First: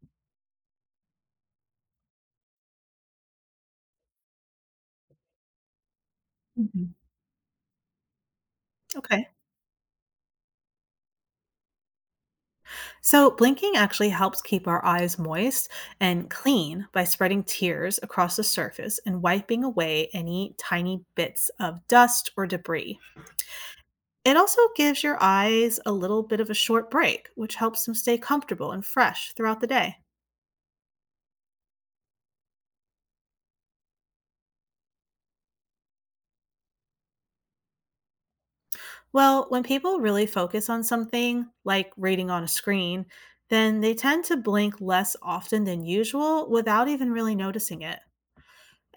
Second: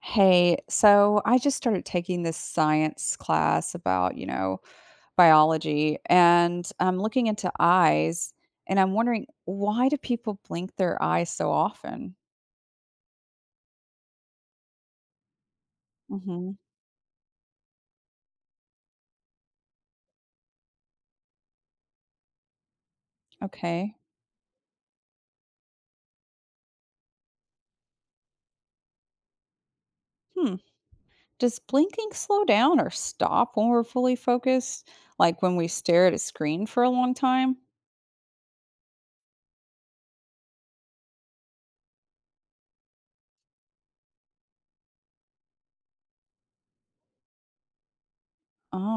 Hey, so I just started taking this science class about, you know, biology, and Mhm. I'm looking into eyes, and I'm wondering, Okay. why do people blink their eyes so often? So blinking actually helps keep our eyes moist and Hmm. clean by spreading tears across the surface and wiping away any tiny bits of dust or debris. Okay. It also gives your eyes a little bit of a short break, which helps them stay comfortable and fresh throughout the day. Hmm. Does blinking slow down or stop when we're fully focused, like when we stare at a screen for a long time? Well, when people really focus on something, like reading on a screen, then they tend to blink less often than usual without even really noticing it.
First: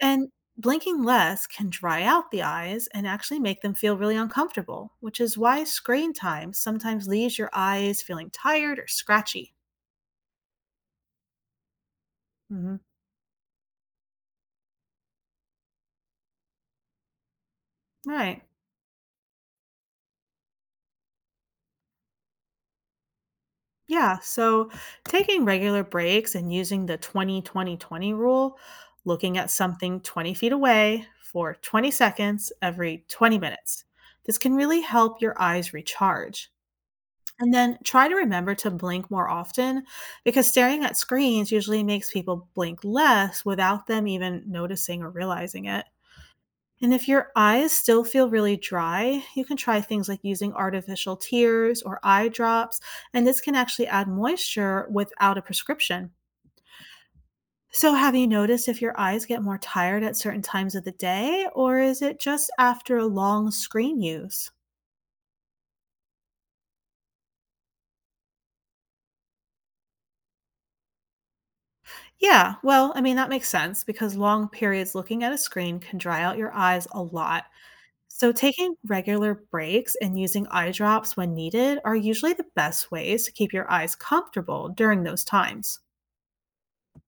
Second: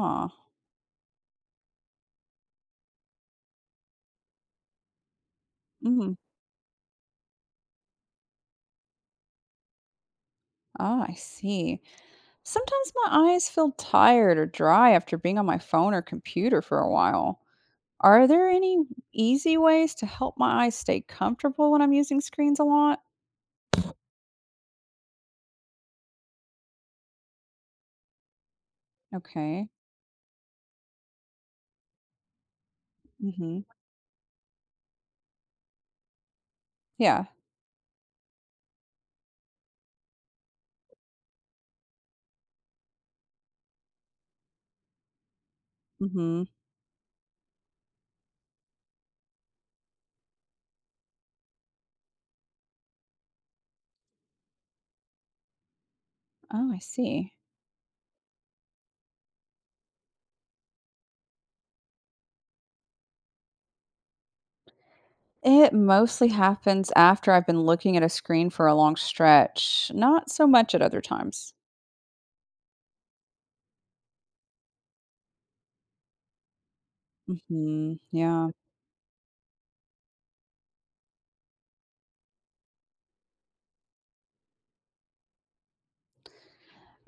And blinking less can dry out the eyes and actually make them feel really uncomfortable, which is why screen Mm. time sometimes leaves your eyes feeling tired or scratchy. Ah, I see. Hmm. Sometimes my eyes feel tired or dry after being on my phone or computer for a while. Are Right. there any easy ways to help my eyes stay comfortable when I'm using screens a lot? Yeah. So taking regular breaks and using the 20-20-20 rule, looking at Okay. something 20 feet away for 20 seconds every 20 Mhm. minutes, this can really help your eyes recharge. Yeah. And then try to remember to blink more often, because staring at screens usually makes people blink less without them even noticing or realizing it. Mhm. And if your eyes still feel really dry, you can try things like using artificial tears or eye drops, and this can actually add moisture without a prescription. Oh, I see. So, have you noticed if your eyes get more tired at certain times of the day, or is it just after a long screen use? It mostly happens after I've been looking at a screen for a long stretch, not so much at other times. Yeah, well, I mean, that makes sense because long periods looking at a screen can dry out your eyes a lot. Mhm. So, Yeah. taking regular breaks and using eye drops when needed are usually the best ways to keep your eyes comfortable during those times.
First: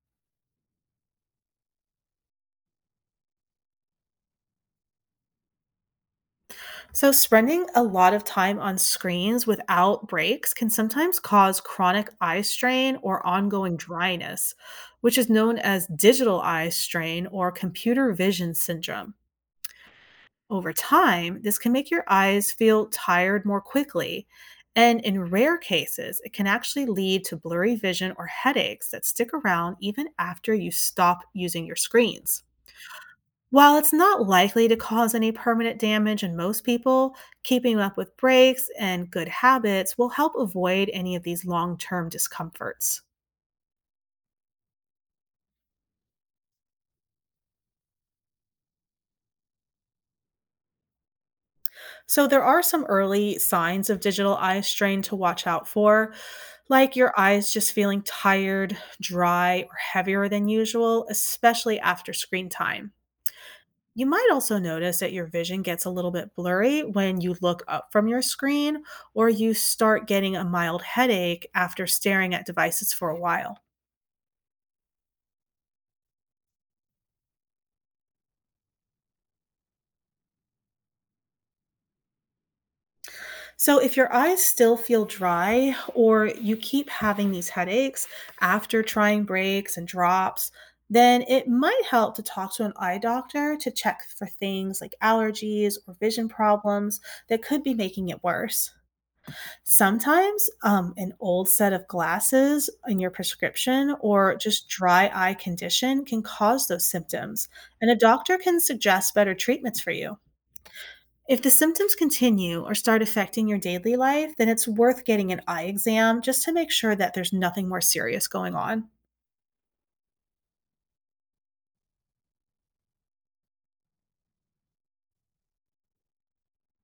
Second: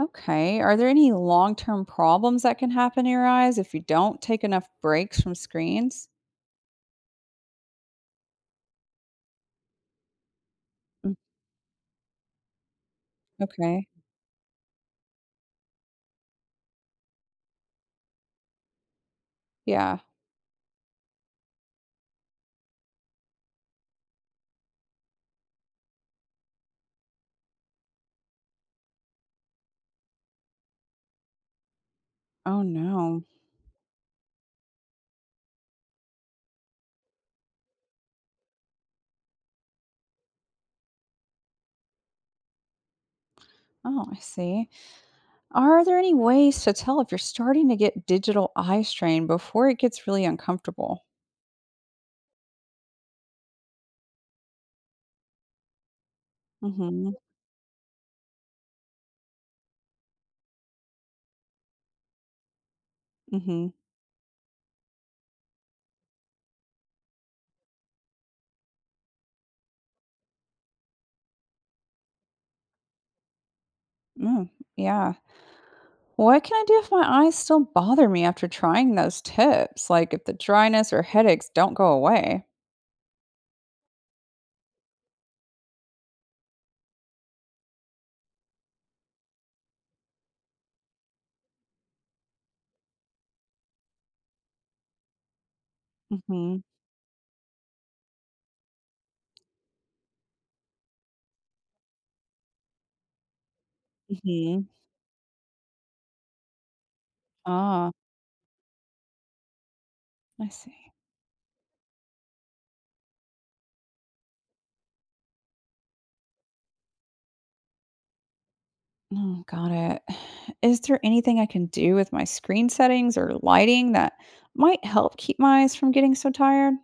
Okay. Are there any long-term problems that can happen to your eyes if you don't take enough breaks from screens? So, spending a lot of time on screens without breaks can Mm. sometimes cause chronic eye strain or ongoing Okay. dryness, which is known as digital eye strain or computer vision syndrome. Yeah. Over time, this can make your eyes feel tired more quickly. And in rare cases, it can actually lead to blurry vision or headaches that stick around even after you stop using your screens. Oh no. While it's not likely to cause any permanent damage in most people, keeping up with breaks and good habits will help avoid any of these long term discomforts. Oh, I see. Are there any ways to tell if you're starting to get digital eye strain before it gets really uncomfortable? So, there are some early signs of digital eye strain to watch out for, like your Mhm. eyes just feeling tired, dry, or heavier than usual, especially after screen time. Mhm. You might also notice that your vision gets a little bit blurry when you look up from your screen, or you start getting a mild headache after staring at devices for a while. Mm, yeah. What can I do if my eyes still bother me after trying those tips? Like if the dryness or headaches don't go away? So, if your eyes still feel dry or you keep having these headaches after trying breaks and drops, then it might help to talk to an eye doctor to check for things like allergies or Mm. vision Mhm. problems that could be making it worse. Sometimes, an old set of glasses in your prescription Mm. or Mhm. just dry eye condition can cause those symptoms, and Ah, a doctor can suggest better treatments for you. I see. If the symptoms continue or start affecting your daily life, then it's worth getting an eye exam just to make sure that there's nothing more serious going on. Oh, got it. Is there anything I can do with my screen settings or lighting that might help keep my eyes from getting so tired?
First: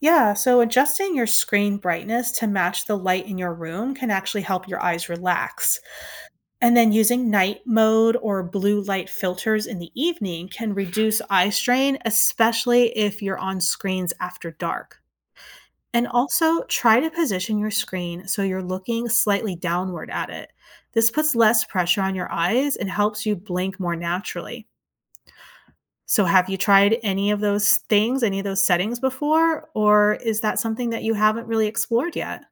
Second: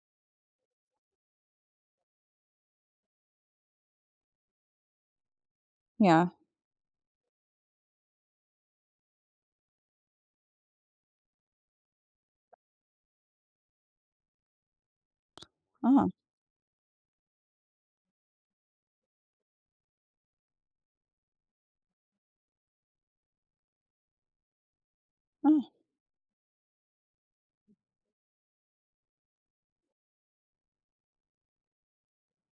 Yeah, so adjusting your screen brightness to match the light in your room can actually help your eyes relax. Yeah. And then using night mode or blue light filters in the evening can reduce eye strain, especially if you're on screens after dark. And Oh, also try to position your screen so you're looking slightly downward at it. This puts less pressure on your eyes and helps you blink more naturally. oh. So, have you tried any of those things, any of those settings before, or is that something that you haven't really explored yet?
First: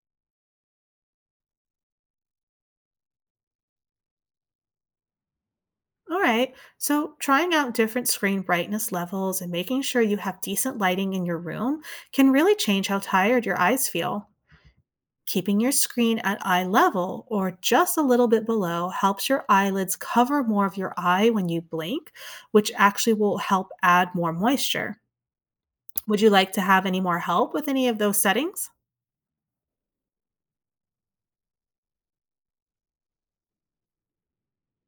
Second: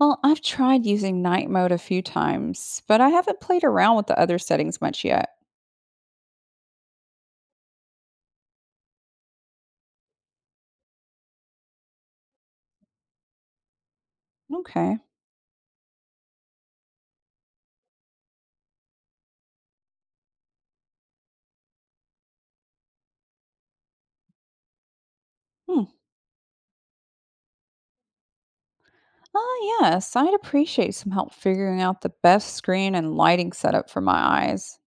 Well, I've tried using night mode a few times, but I haven't played around with the other settings much yet. All right, so trying out different screen brightness levels and making sure you have decent lighting in your room can really change how tired your eyes feel. Okay. Keeping your screen at eye level or just a little bit below helps your eyelids cover more of your eye when you blink, which actually will help add more moisture. Hmm. Would you like to have any more help with any of those settings? Oh, yes, I'd appreciate some help figuring out the best screen and lighting setup for my eyes.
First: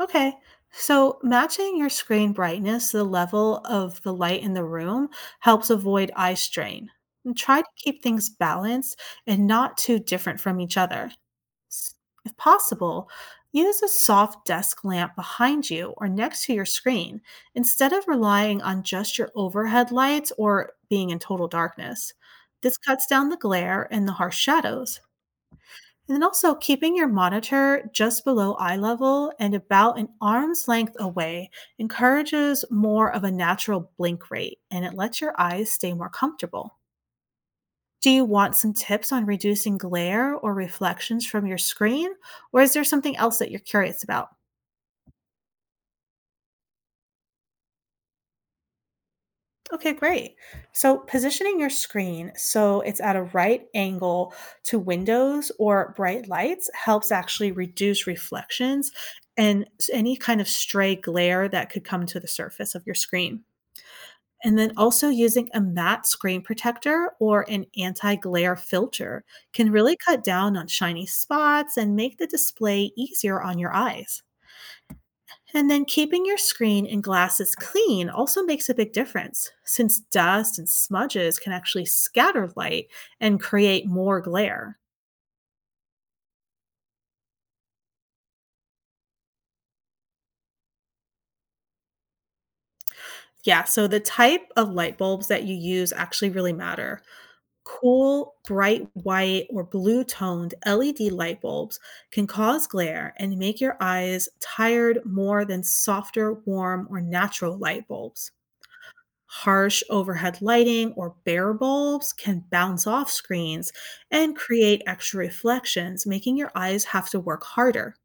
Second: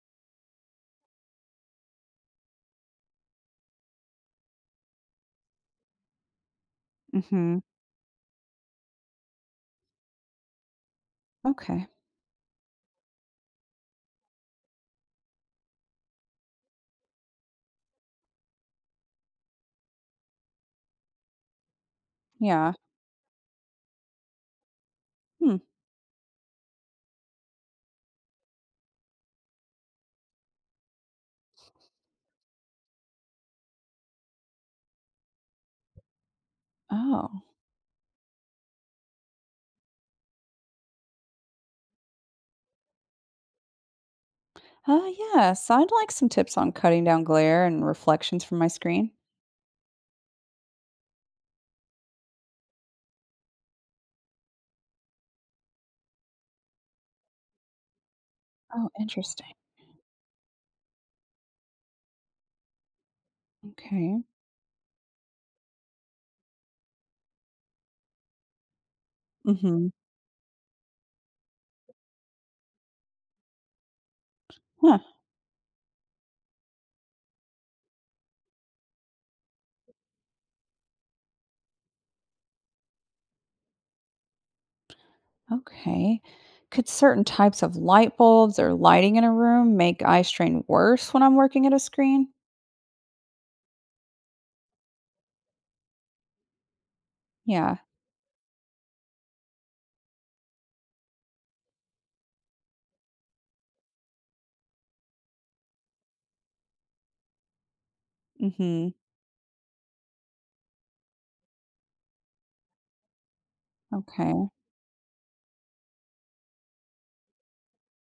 Okay, so matching your screen brightness to the level of the light in the room helps avoid eye strain. And Mm-hmm. try to keep things balanced and not too different from each other. Okay. S- If possible, use a soft desk lamp behind you or next to your screen instead of relying on just your overhead lights or being in total darkness. Yeah. This cuts down the glare and the harsh shadows. Hmm. And then also keeping your monitor just below eye level and about an arm's length away encourages more of a natural blink rate, and it lets your eyes stay more comfortable. Oh. Do you want some tips on reducing glare or reflections from your screen? Or is there something else that you're curious about? Oh, yes, I'd like some tips on cutting down glare and reflections from my screen. Okay, great. So, positioning your screen so it's at a right angle to windows or bright lights helps actually reduce Oh, reflections interesting. and any kind of stray glare that could come to the surface of your screen. Okay. And then also using a matte screen protector or an anti glare filter can Mm-hmm. really cut down on shiny spots and make the display easier on your eyes. Huh. And then keeping your screen and glasses clean also makes a big difference, since dust and smudges can actually scatter light and create more glare. Okay. Could certain types of light bulbs or lighting in a room make eye strain worse when I'm working at a screen? Yeah, so the type of light bulbs that you use actually really matter. Yeah. Cool, bright white or blue toned LED light bulbs can cause glare and make your eyes tired more than softer, warm, or natural light bulbs. Mhm. Harsh overhead lighting or bare bulbs can bounce off screens and Okay. create extra reflections, making your eyes have to work harder,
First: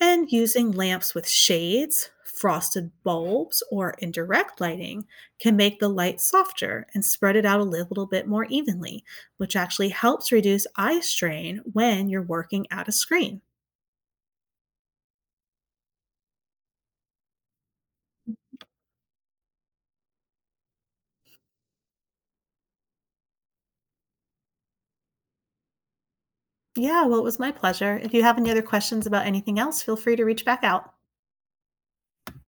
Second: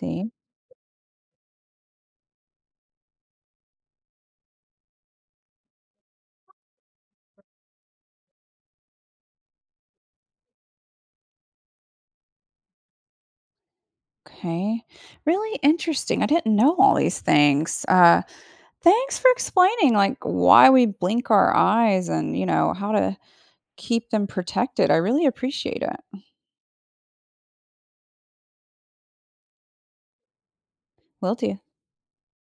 and using lamps with shades, frosted bulbs, or indirect lighting can make the light softer and spread it out a little bit more evenly, which actually helps reduce eye strain when you're working at a screen. Okay. Really interesting. I didn't know all these things. Thanks for explaining, like, why we blink our eyes and, you know, how to keep them protected. I really appreciate it. Yeah, well, it was my pleasure. If you have any other questions about anything else, feel free to reach back out. Will do.